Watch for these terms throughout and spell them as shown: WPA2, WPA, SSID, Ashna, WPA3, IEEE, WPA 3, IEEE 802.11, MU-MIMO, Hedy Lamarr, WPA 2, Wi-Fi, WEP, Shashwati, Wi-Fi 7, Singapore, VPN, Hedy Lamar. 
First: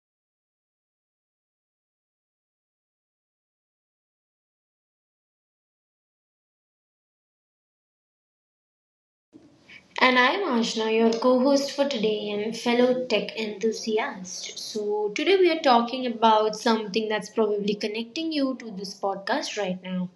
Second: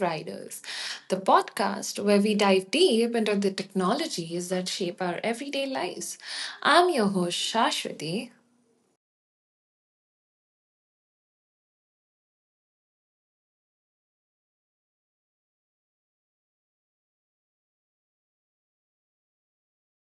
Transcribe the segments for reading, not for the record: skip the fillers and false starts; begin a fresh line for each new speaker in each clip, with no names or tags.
Riders, the podcast where we dive deep into the technologies that shape our everyday lives. I'm your host, Shashwati.
And I'm Ashna, your co host for today and fellow tech enthusiast. So, today we are talking about something that's probably connecting you to this podcast right now.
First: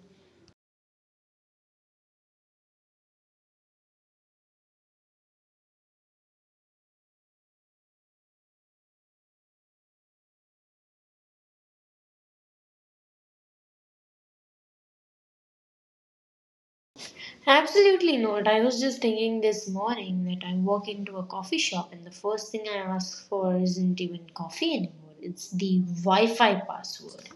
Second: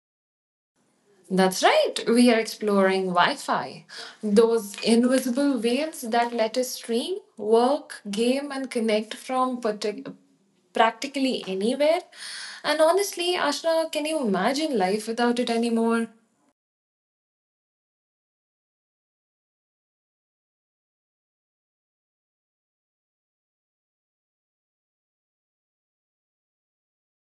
That's right, we are exploring Wi Fi, those invisible waves that let us stream, work, game, and connect from practically anywhere. And honestly, Ashna, can you imagine life without it anymore?
Absolutely not. I was just thinking this morning that I walk into a coffee shop and the first thing I ask for isn't even coffee anymore, it's the Wi Fi password.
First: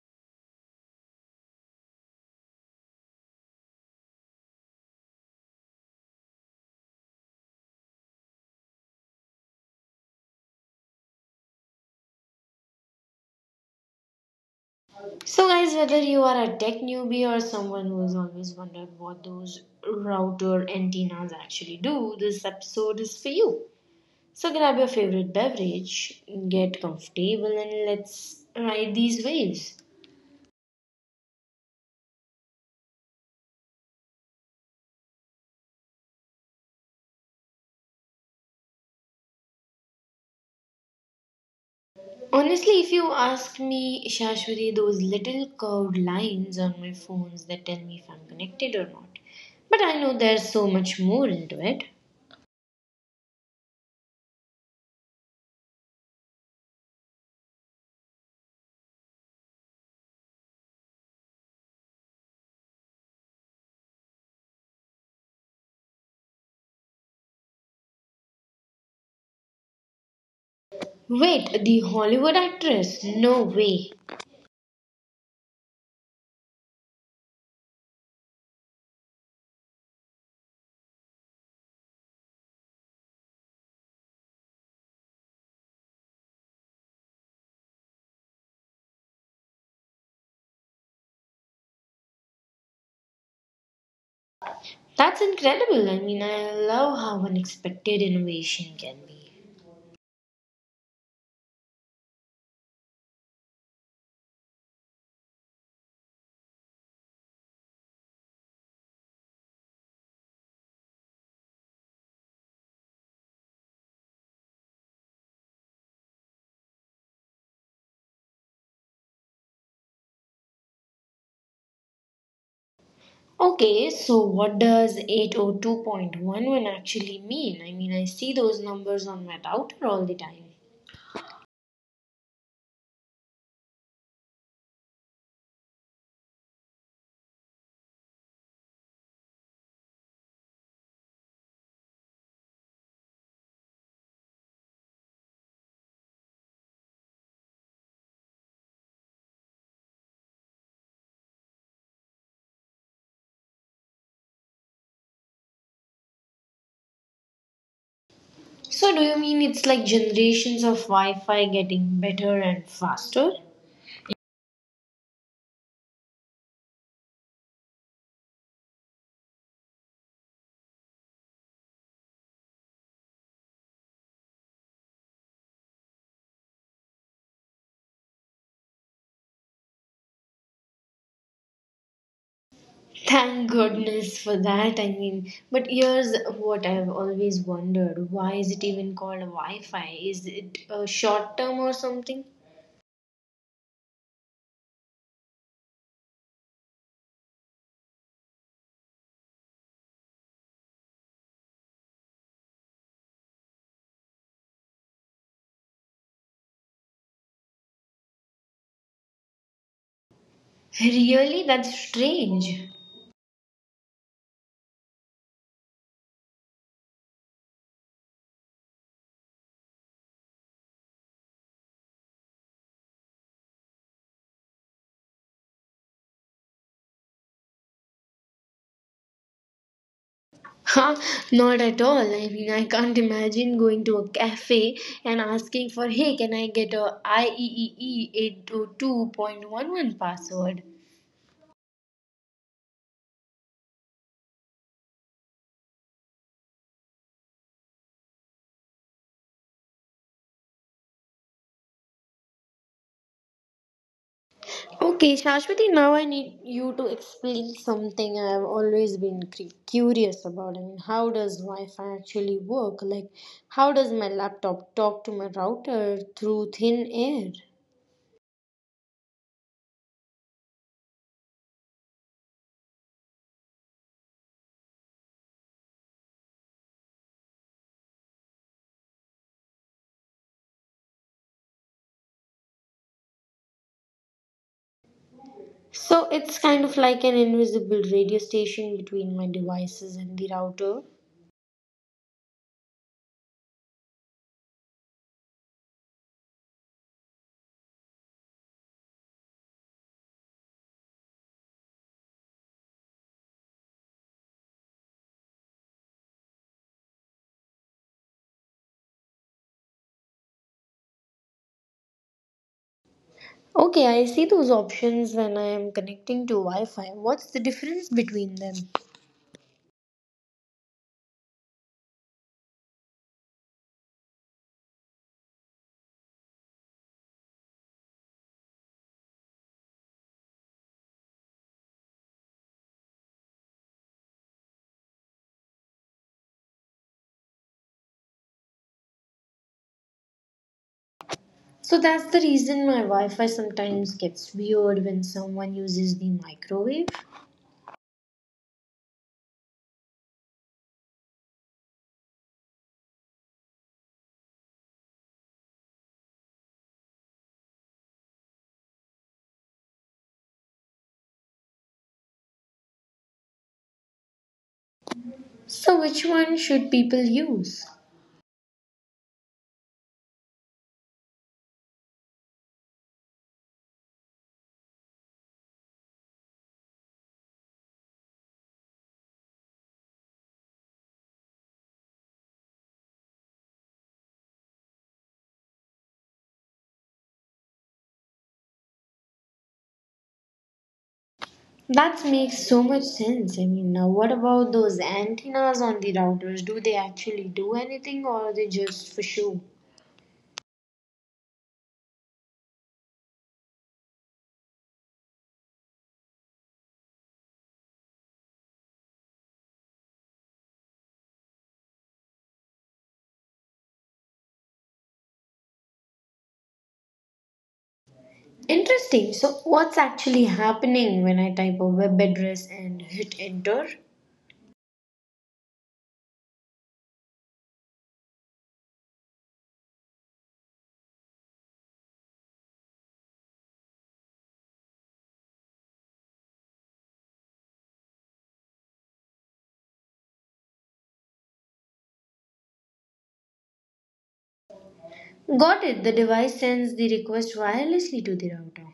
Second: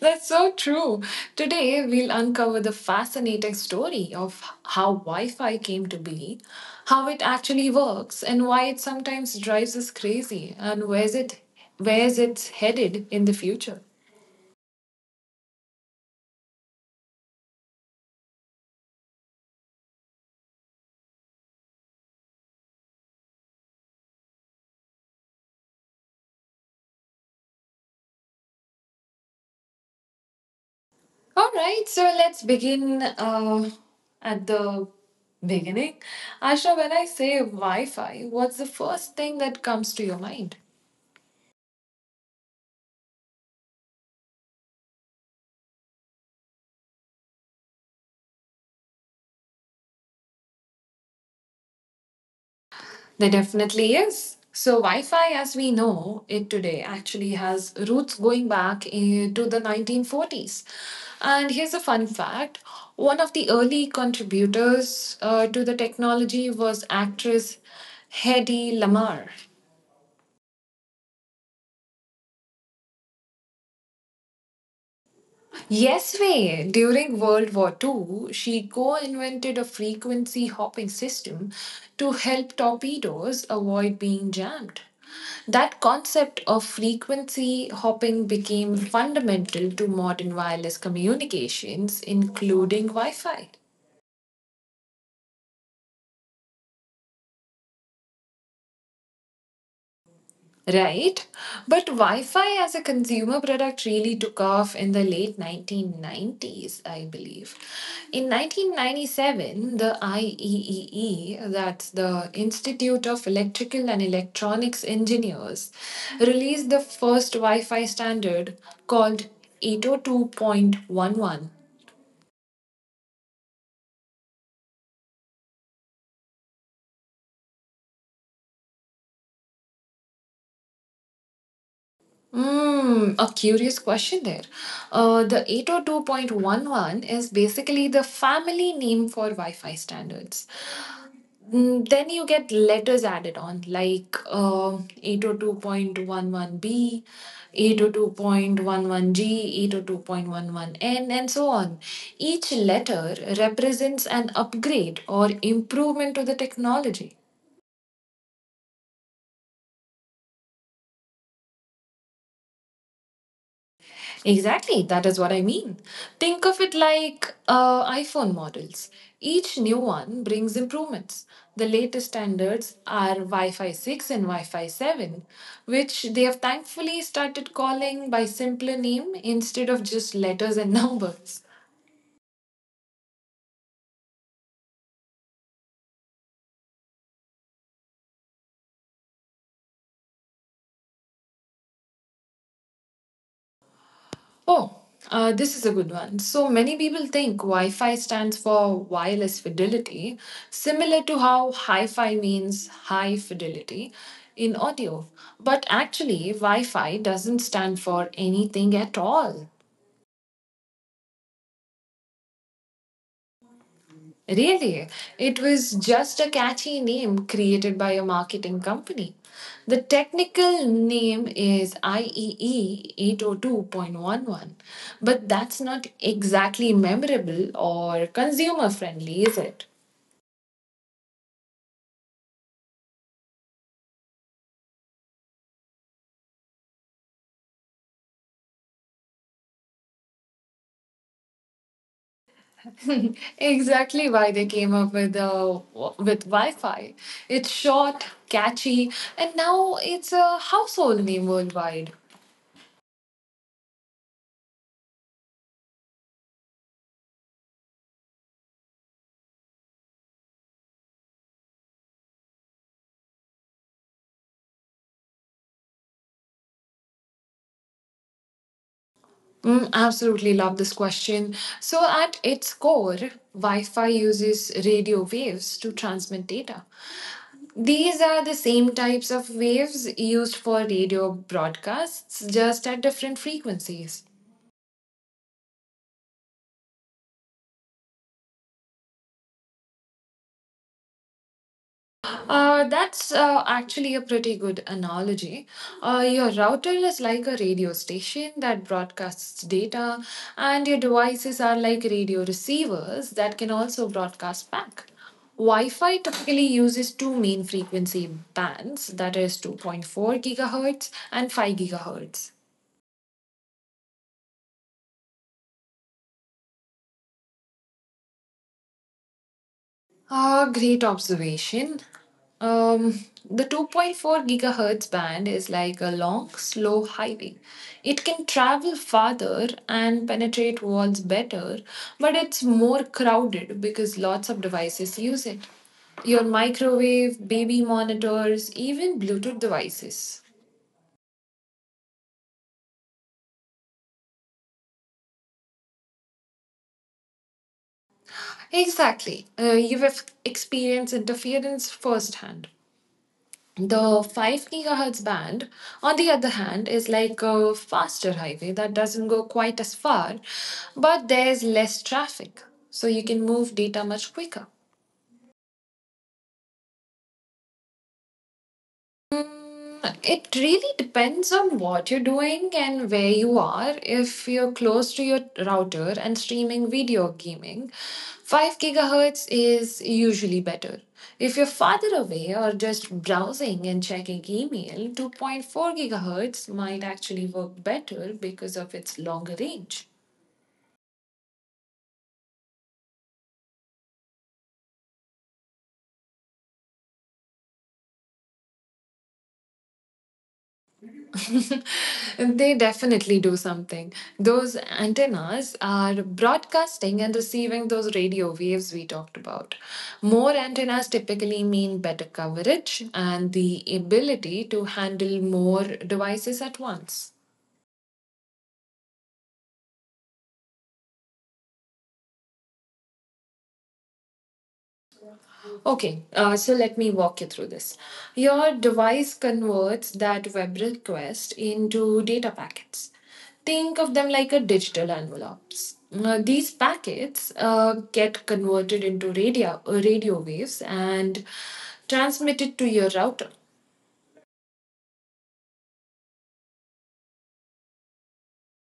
That's so true. Today, we'll uncover the fascinating story of how Wi Fi came to be, how it actually works, and why it sometimes drives us crazy, and where's it's headed in the future.
So, guys, whether you are a tech newbie or someone who has always wondered what those router antennas actually do, this episode is for you. So grab your favorite beverage, get comfortable, and let's ride these waves.
All right, so let's begin at the beginning. Asha, when I say Wi Fi, what's the first thing that comes to your mind?
Honestly, if you ask me, Shashwari, those little curved lines on my phones that tell me if I'm connected or not. But I know there's so much more into it.
There definitely is. So, Wi Fi as we know it today actually has roots going back to the 1940s. And here's a fun fact: one of the early contributors to the technology was actress Hedy Lamarr.
Wait, the Hollywood actress? No way.
Yes way. During World War Two, she co-invented a frequency hopping system to help torpedoes avoid being jammed. That concept of frequency hopping became fundamental to modern wireless communications, including Wi Fi.
That's incredible. I mean, I love how unexpected innovation can be.
Right? But Wi Fi as a consumer product really took off in the late 1990s, I believe. In 1997, the IEEE, that's the Institute of Electrical and Electronics Engineers, released the first Wi Fi standard called 802.11.
Okay, so what does 802.11 actually mean? I mean, I see those numbers on my router all the time.
A curious question there. The 802.11 is basically the family name for Wi Fi standards. Then you get letters added on, like 802.11b, 802.11g, 802.11n, and so on. Each letter represents an upgrade or improvement to the technology.
So, do you mean it's like generations of Wi Fi getting better and faster?
Exactly, that is what I mean. Think of it like iPhone models. Each new one brings improvements. The latest standards are Wi Fi 6 and Wi Fi 7, which they have thankfully started calling by simpler name instead of just letters and numbers.
Thank goodness for that. I mean, but here's what I've always wondered, why is it even called Wi Fi? Is it a short term or something?
Oh, this is a good one. So many people think Wi Fi stands for wireless fidelity, similar to how hi fi means high fidelity in audio. But actually, Wi Fi doesn't stand for anything at all.
Really? That's strange.
Really, it was just a catchy name created by a marketing company. The technical name is IEE 802.11, but that's not exactly memorable or consumer friendly, is it?
Huh? Not at all. I mean, I can't imagine going to a cafe and asking for, hey, can I get a IEEE 802.11 password?
Exactly why they came up with Wi-Fi. It's short, catchy, and now it's a household name worldwide.
Okay, Shashwati, now I need you to explain something I've always been curious about. I mean, how does Wi Fi actually work? Like, how does my laptop talk to my router through thin air?
Absolutely love this question. So, at its core, Wi Fi uses radio waves to transmit data. These are the same types of waves used for radio broadcasts, just at different frequencies.
So, it's kind of like an invisible radio station between my devices and the router.
That's actually a pretty good analogy. Your router is like a radio station that broadcasts data, and your devices are like radio receivers that can also broadcast back. Wi Fi typically uses two main frequency bands, that is 2.4 gigahertz and 5 gigahertz.
Okay, I see those options when I am connecting to Wi Fi. What's the difference between them?
Ah, great observation. Um, the 2.4 gigahertz band is like a long, slow highway. It can travel farther and penetrate walls better, but it's more crowded because lots of devices use it. Your microwave, baby monitors, even Bluetooth devices.
So that's the reason my Wi Fi sometimes gets weird when someone uses the microwave.
Exactly. You've experienced interference firsthand. The 5 gigahertz band, on the other hand, is like a faster highway that doesn't go quite as far, but there's less traffic, so you can move data much quicker.
So, which one should people use?
It really depends on what you're doing and where you are. If you're close to your router and streaming video gaming, 5 gigahertz is usually better. If you're farther away or just browsing and checking email, 2.4 gigahertz might actually work better because of its longer range.
That makes so much sense. I mean, now what about those antennas on the routers? Do they actually do anything or are they just for show?
They definitely do something. Those antennas are broadcasting and receiving those radio waves we talked about. More antennas typically mean better coverage and the ability to handle more devices at once.
Interesting. So, what's actually happening when I type a web address and hit enter?
Okay, so let me walk you through this. Your device converts that web request into data packets. Think of them like a digital envelopes. These packets get converted into radio waves and transmitted to your router.
Got it. The device sends the request wirelessly to the router.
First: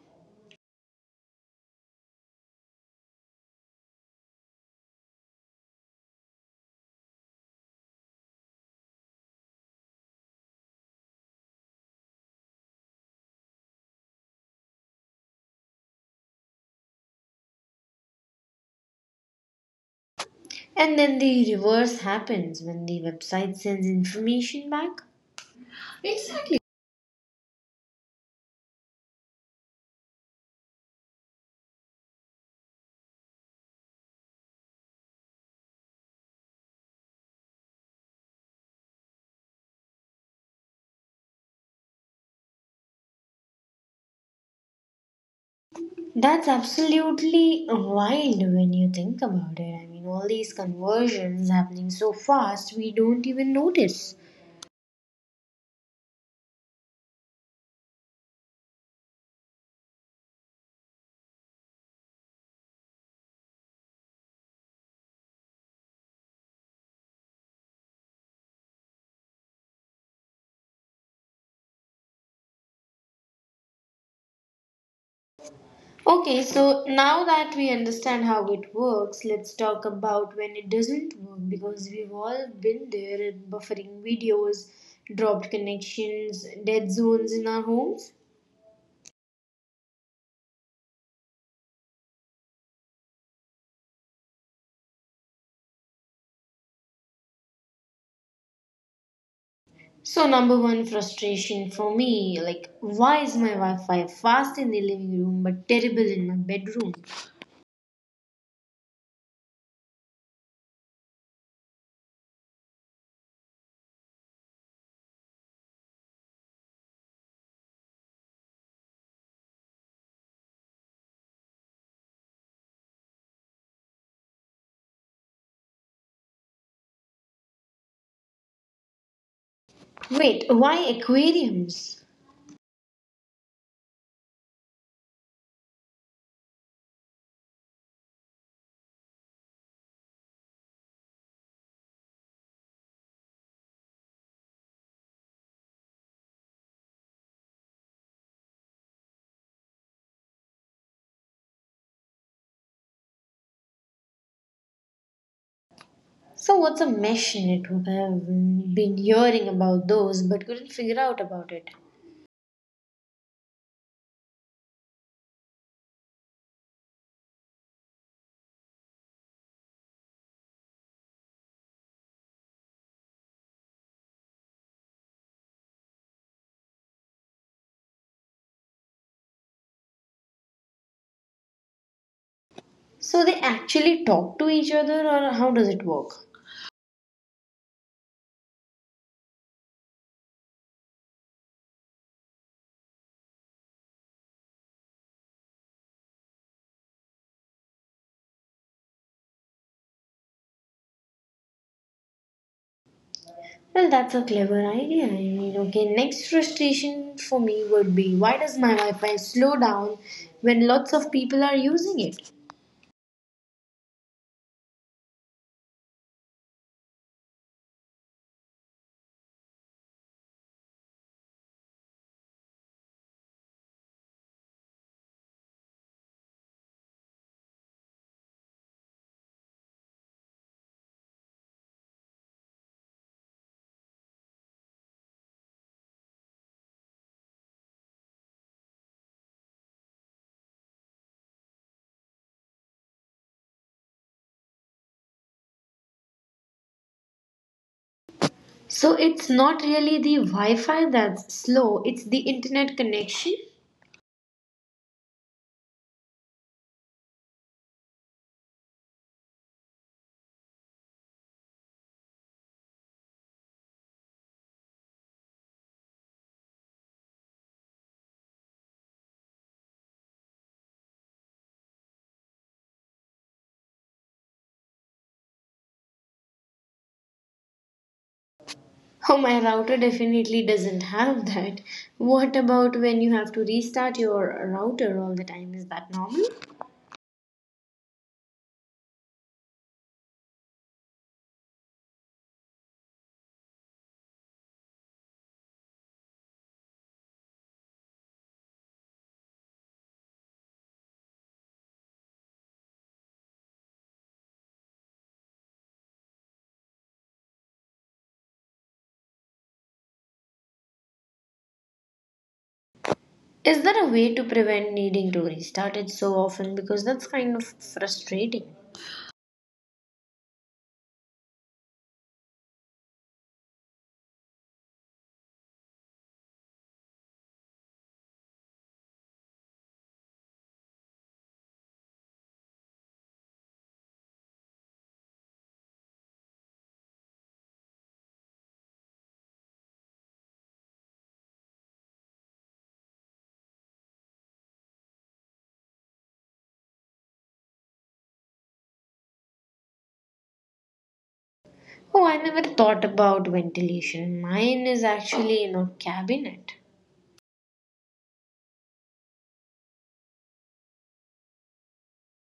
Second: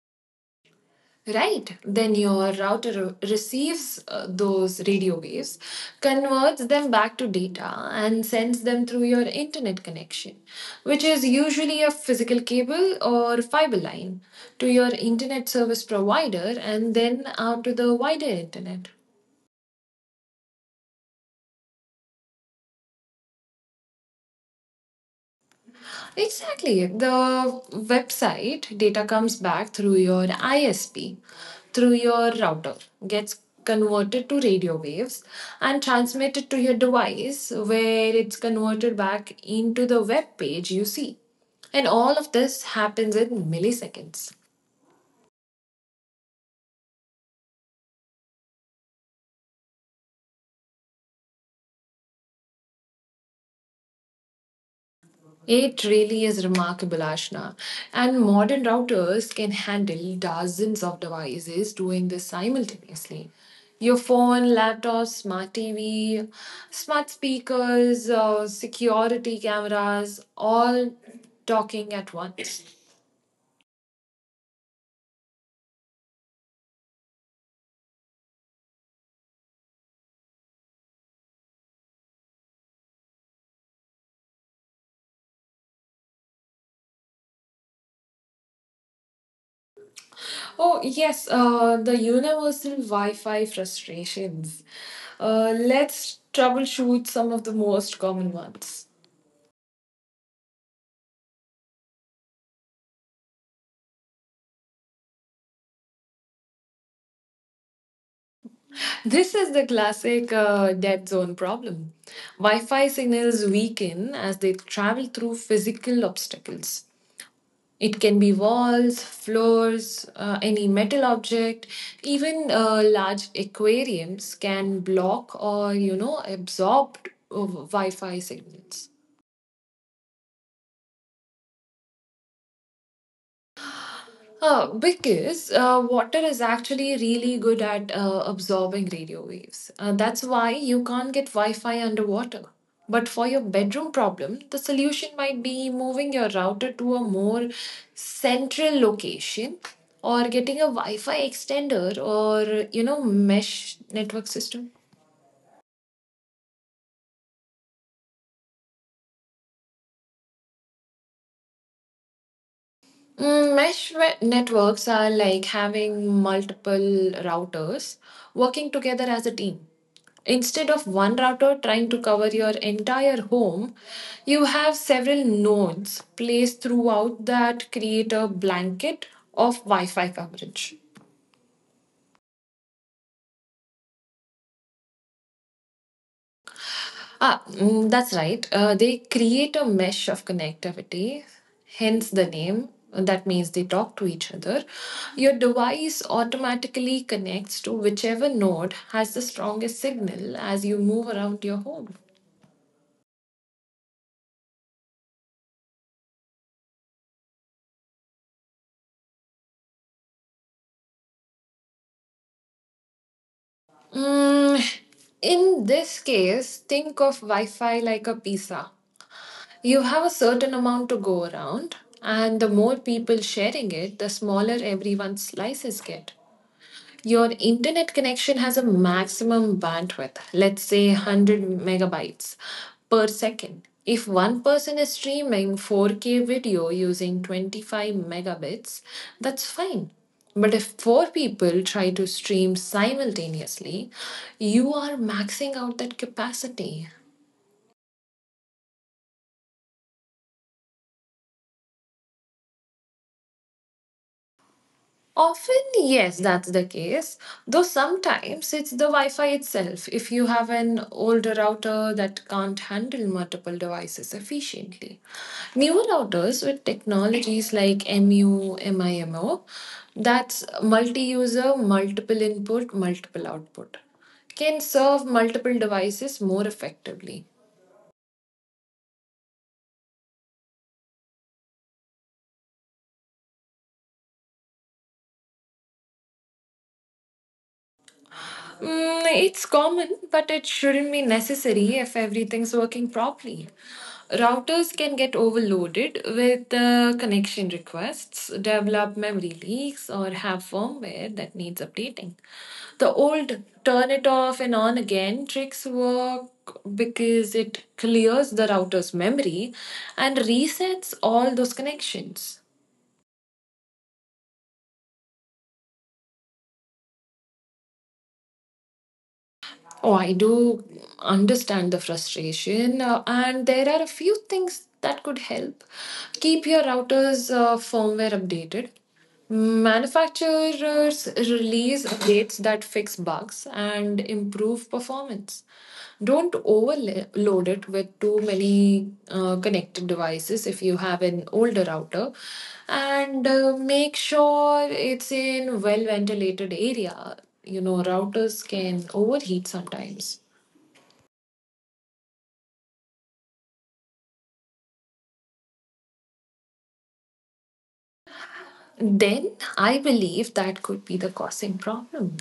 Right, then your router receives those radio waves, converts them back to data, and sends them through your internet connection, which is usually a physical cable or fiber line, to your internet service provider and then out to the wider internet.
And then the reverse happens when the website sends information back. Exactly.
Exactly. The website data comes back through your ISP, through your router, gets converted to radio waves and transmitted to your device where it's converted back into the web page you see. And all of this happens in milliseconds.
That's absolutely wild when you think about it. I mean, all these conversions happening so fast, we don't even notice.
It really is remarkable, Ashna. And modern routers can handle dozens of devices doing this simultaneously. Your phone, laptop, smart TV, smart speakers, security cameras, all talking at once.
Okay, so now that we understand how it works, let's talk about when it doesn't work because we've all been there, buffering videos, dropped connections, dead zones in our homes.
Oh, yes, the universal Wi Fi frustrations. Let's troubleshoot some of the most common ones.
So number one frustration for me, like why is my Wi-Fi fast in the living room but terrible in my bedroom?
This is the classic dead zone problem. Wi Fi signals weaken as they travel through physical obstacles. It can be walls, floors, any metal object, even large aquariums can block or absorb Wi Fi signals.
Wait, why aquariums?
Because water is actually really good at absorbing radio waves. That's why you can't get Wi Fi underwater. But for your bedroom problem, the solution might be moving your router to a more central location or getting a Wi Fi extender or, you know, mesh network system.
So what's a mesh network? I've been hearing about those but couldn't figure out about it.
Mesh networks are like having multiple routers working together as a team. Instead of one router trying to cover your entire home, you have several nodes placed throughout that create a blanket of Wi Fi coverage.
So they actually talk to each other or how does it work?
Ah, that's right. They create a mesh of connectivity, hence the name. That means they talk to each other. Your device automatically connects to whichever node has the strongest signal as you move around your home.
Well, that's a clever idea. I mean, okay, next frustration for me would be, why does my Wi Fi slow down when lots of people are using it?
Mm, in this case, think of Wi Fi like a pizza. You have a certain amount to go around, and the more people sharing it, the smaller everyone's slices get. Your internet connection has a maximum bandwidth, let's say 100 megabytes per second. If one person is streaming 4K video using 25 megabits, that's fine. But if four people try to stream simultaneously, you are maxing out that capacity.
So it's not really the Wi-Fi that's slow, it's the internet connection.
Often, yes, that's the case. Though sometimes it's the Wi Fi itself if you have an older router that can't handle multiple devices efficiently. Newer routers with technologies like MU, MIMO, that's multi user, multiple input, multiple output, can serve multiple devices more effectively.
Oh, my router definitely doesn't have that. What about when you have to restart your router all the time? Is that normal?
It's common, but it shouldn't be necessary if everything's working properly. Routers can get overloaded with connection requests, develop memory leaks, or have firmware that needs updating. The old turn it off and on again tricks work because it clears the router's memory and resets all those connections.
Is there a way to prevent needing to restart it so often? Because that's kind of frustrating.
Oh, I do understand the frustration, and there are a few things that could help. Keep your router's firmware updated. Manufacturers release updates that fix bugs and improve performance. Don't overload it with too many connected devices if you have an older router, and make sure it's in well ventilated area. Routers can overheat sometimes.
Oh, I never thought about ventilation. Mine is actually in a cabinet.
Then I believe that could be the causing problem.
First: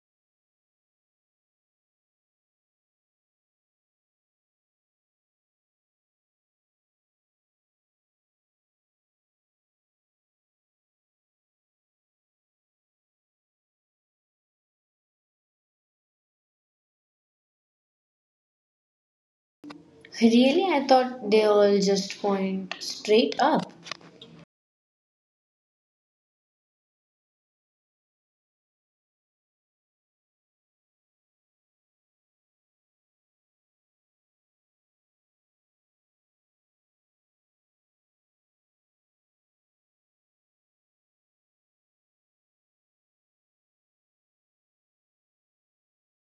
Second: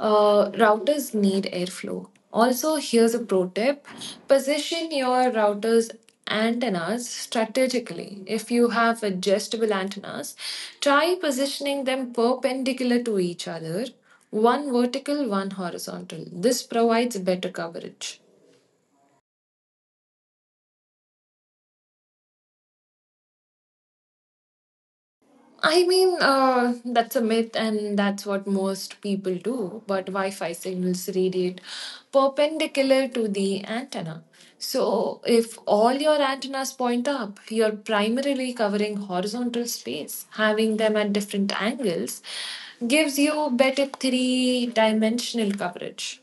Routers need airflow. Also, here's a pro tip: position your router's antennas strategically. If you have adjustable antennas, try positioning them perpendicular to each other, one vertical, one horizontal. This provides better coverage.
Really? I thought they all just point straight up.
I mean, that's a myth, and that's what most people do. But Wi Fi signals radiate perpendicular to the antenna. So, if all your antennas point up, you're primarily covering horizontal space. Having them at different angles gives you better three dimensional coverage.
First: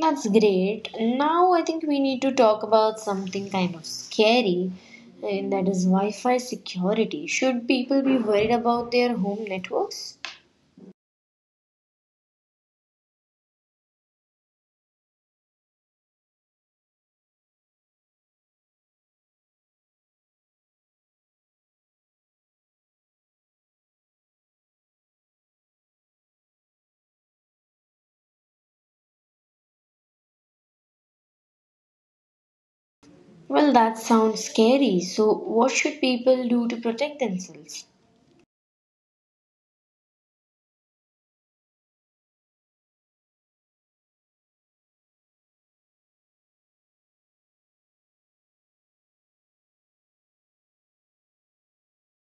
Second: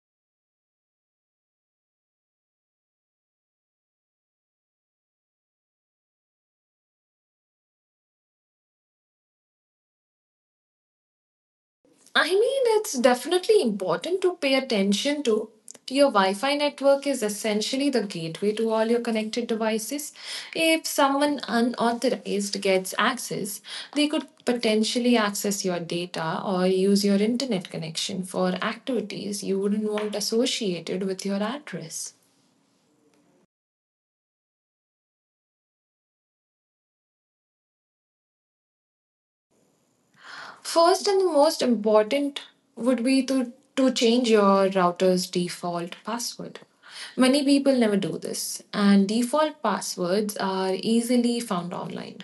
That's great. Now I think we need to talk about something kind of scary, and that is Wi Fi security. Should people be worried about their home networks?
I mean, it's definitely important to pay attention to. Your Wi Fi network is essentially the gateway to all your connected devices. If someone unauthorized gets access, they could potentially access your data or use your internet connection for activities you wouldn't want associated with your address.
Well, that sounds scary. So, what should people do to protect themselves?
First and the most important would be to change your router's default password. Many people never do this, and default passwords are easily found online.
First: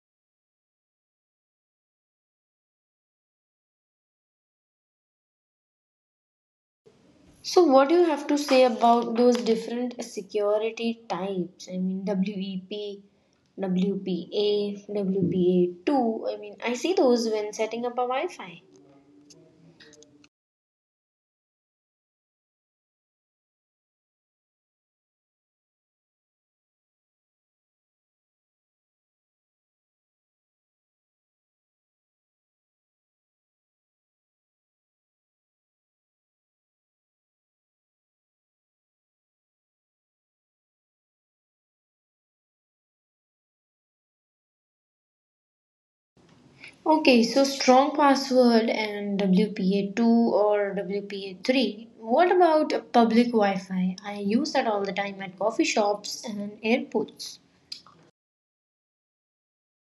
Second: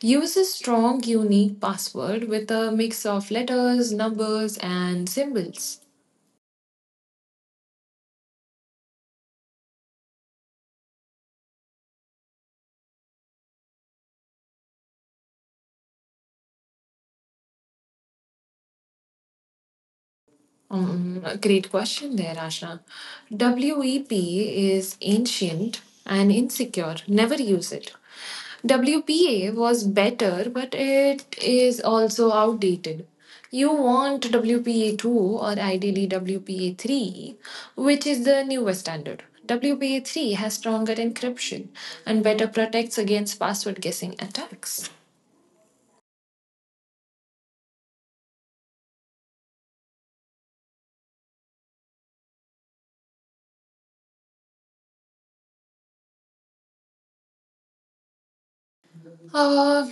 Use a strong, unique password with a mix of letters, numbers, and symbols.
So, what do you have to say about those different security types? I mean, WEP, WPA, WPA2. I mean, I see those when setting up a Wi Fi.
Great question there, Asha. WEP is ancient and insecure. Never use it. WPA was better, but it is also outdated. You want WPA 2 or ideally WPA 3, which is the newest standard. WPA 3 has stronger encryption and better protects against password guessing attacks.
Okay, so strong password and WPA2 or WPA3. What about a public Wi-Fi? I use that all the time at coffee shops and airports.
Uh,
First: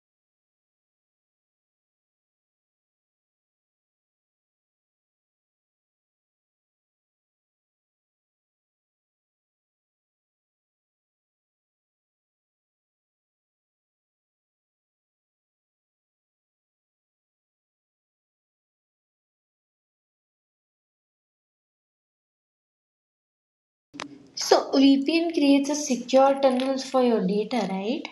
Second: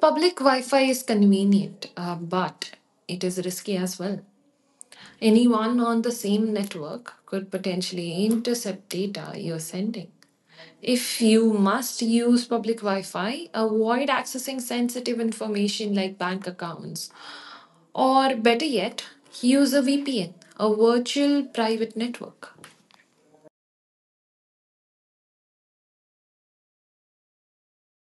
Public Wi Fi is convenient, but it is risky as well. Anyone on the same network could potentially intercept data you're sending. If you must use public Wi Fi, avoid accessing sensitive information like bank accounts. Or better yet, use a VPN, a virtual private network.
So VPN creates a secure tunnel for your data, right?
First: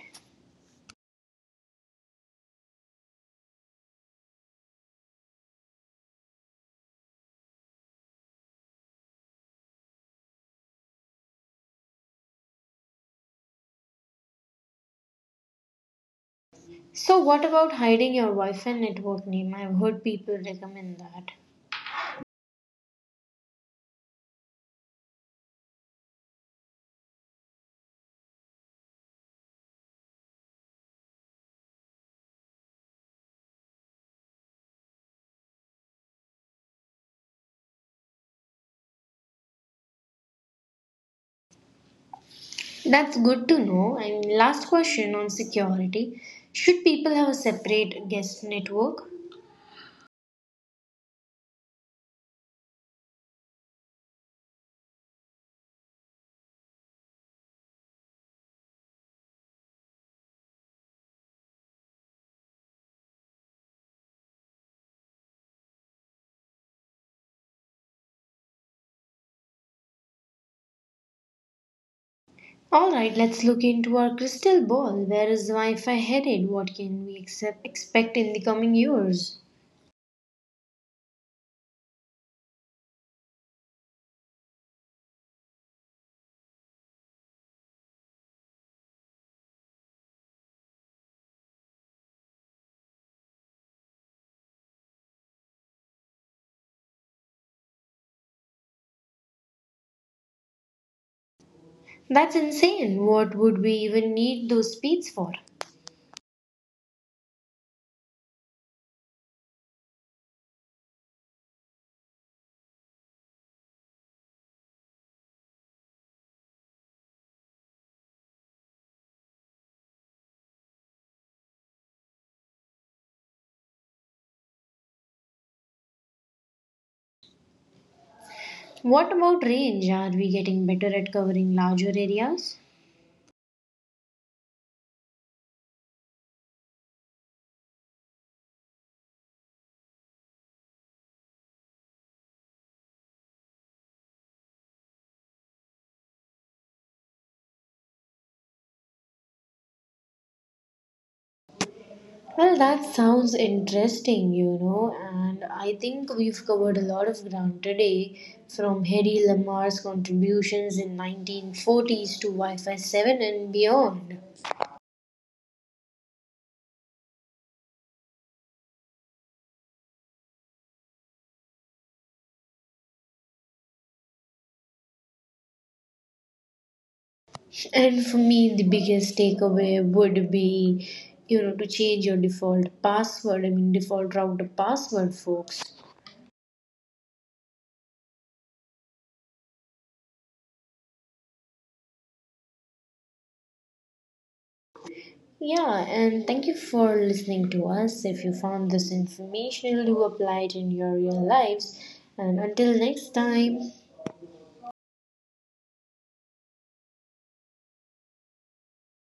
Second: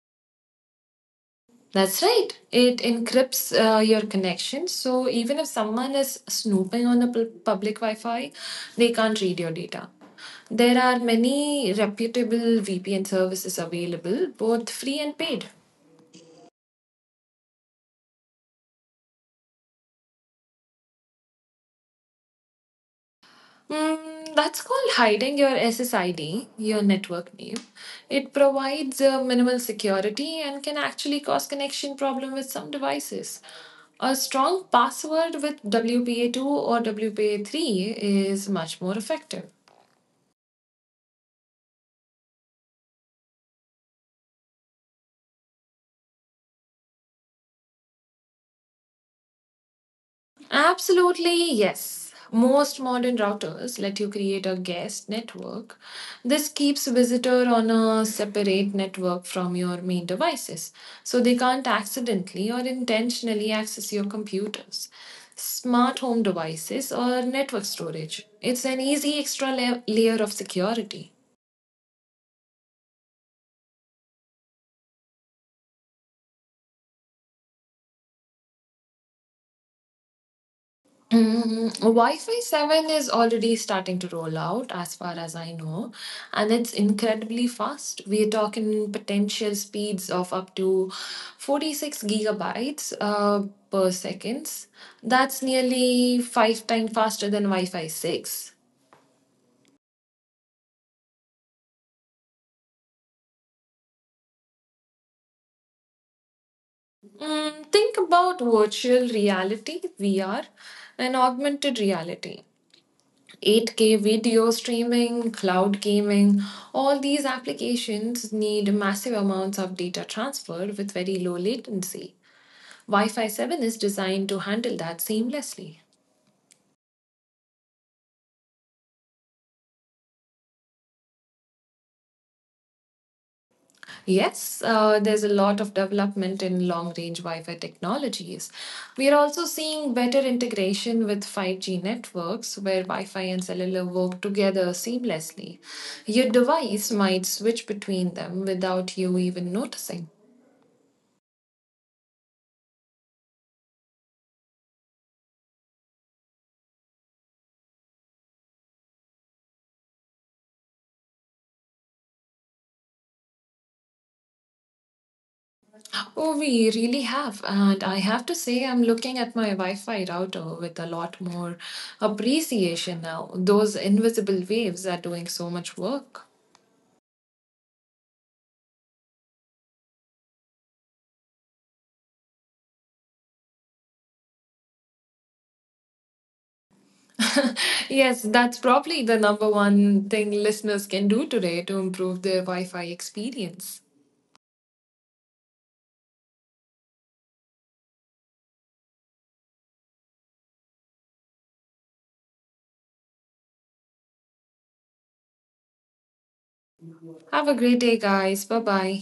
That's right. It encrypts your connection. So even if someone is snooping on a public Wi Fi, they can't read your data. There are many reputable VPN services available, both free and paid.
So what about hiding your Wi-Fi network name? I've heard people recommend that.
That's called hiding your SSID, your network name. It provides minimal security and can actually cause connection problem with some devices. A strong password with WPA2 or WPA3 is much more effective.
That's good to know. And last question on security. Should people have a separate guest network?
Absolutely, yes. Most modern routers let you create a guest network. This keeps visitor on a separate network from your main devices, so they can't accidentally or intentionally access your computers, smart home devices, or network storage. It's an easy extra layer of security.
All right, let's look into our crystal ball. Where is Wi-Fi headed? What can we accept, expect in the coming years?
Wi-Fi 7 is already starting to roll out, as far as I know, and it's incredibly fast. We're talking potential speeds of up to 46 gigabytes per seconds. That's nearly five times faster than Wi-Fi 6.
That's insane. What would we even need those speeds for?
Think about virtual reality, VR, and augmented reality. 8K video streaming, cloud gaming, all these applications need massive amounts of data transferred with very low latency. Wi Fi 7 is designed to handle that seamlessly.
What about range? Are we getting better at covering larger areas?
Yes, there's a lot of development in long range Wi Fi technologies. We are also seeing better integration with 5G networks where Wi Fi and cellular work together seamlessly. Your device might switch between them without you even noticing.
Well, that sounds interesting, you know, and I think we've covered a lot of ground today, from Hedy Lamar's contributions in 1940s to Wi-Fi 7 and beyond.
Oh, we really have. And I have to say, I'm looking at my Wi Fi router with a lot more appreciation now. Those invisible waves are doing so much work.
And for me, the biggest takeaway would be, you know, to change your default password. I mean, default router password, folks.
Yes, that's probably the number one thing listeners can do today to improve their Wi Fi experience.
Yeah, and thank you for listening to us. If you found this informational, do apply it in your real lives. And until next time.
Have a great day, guys. Bye bye.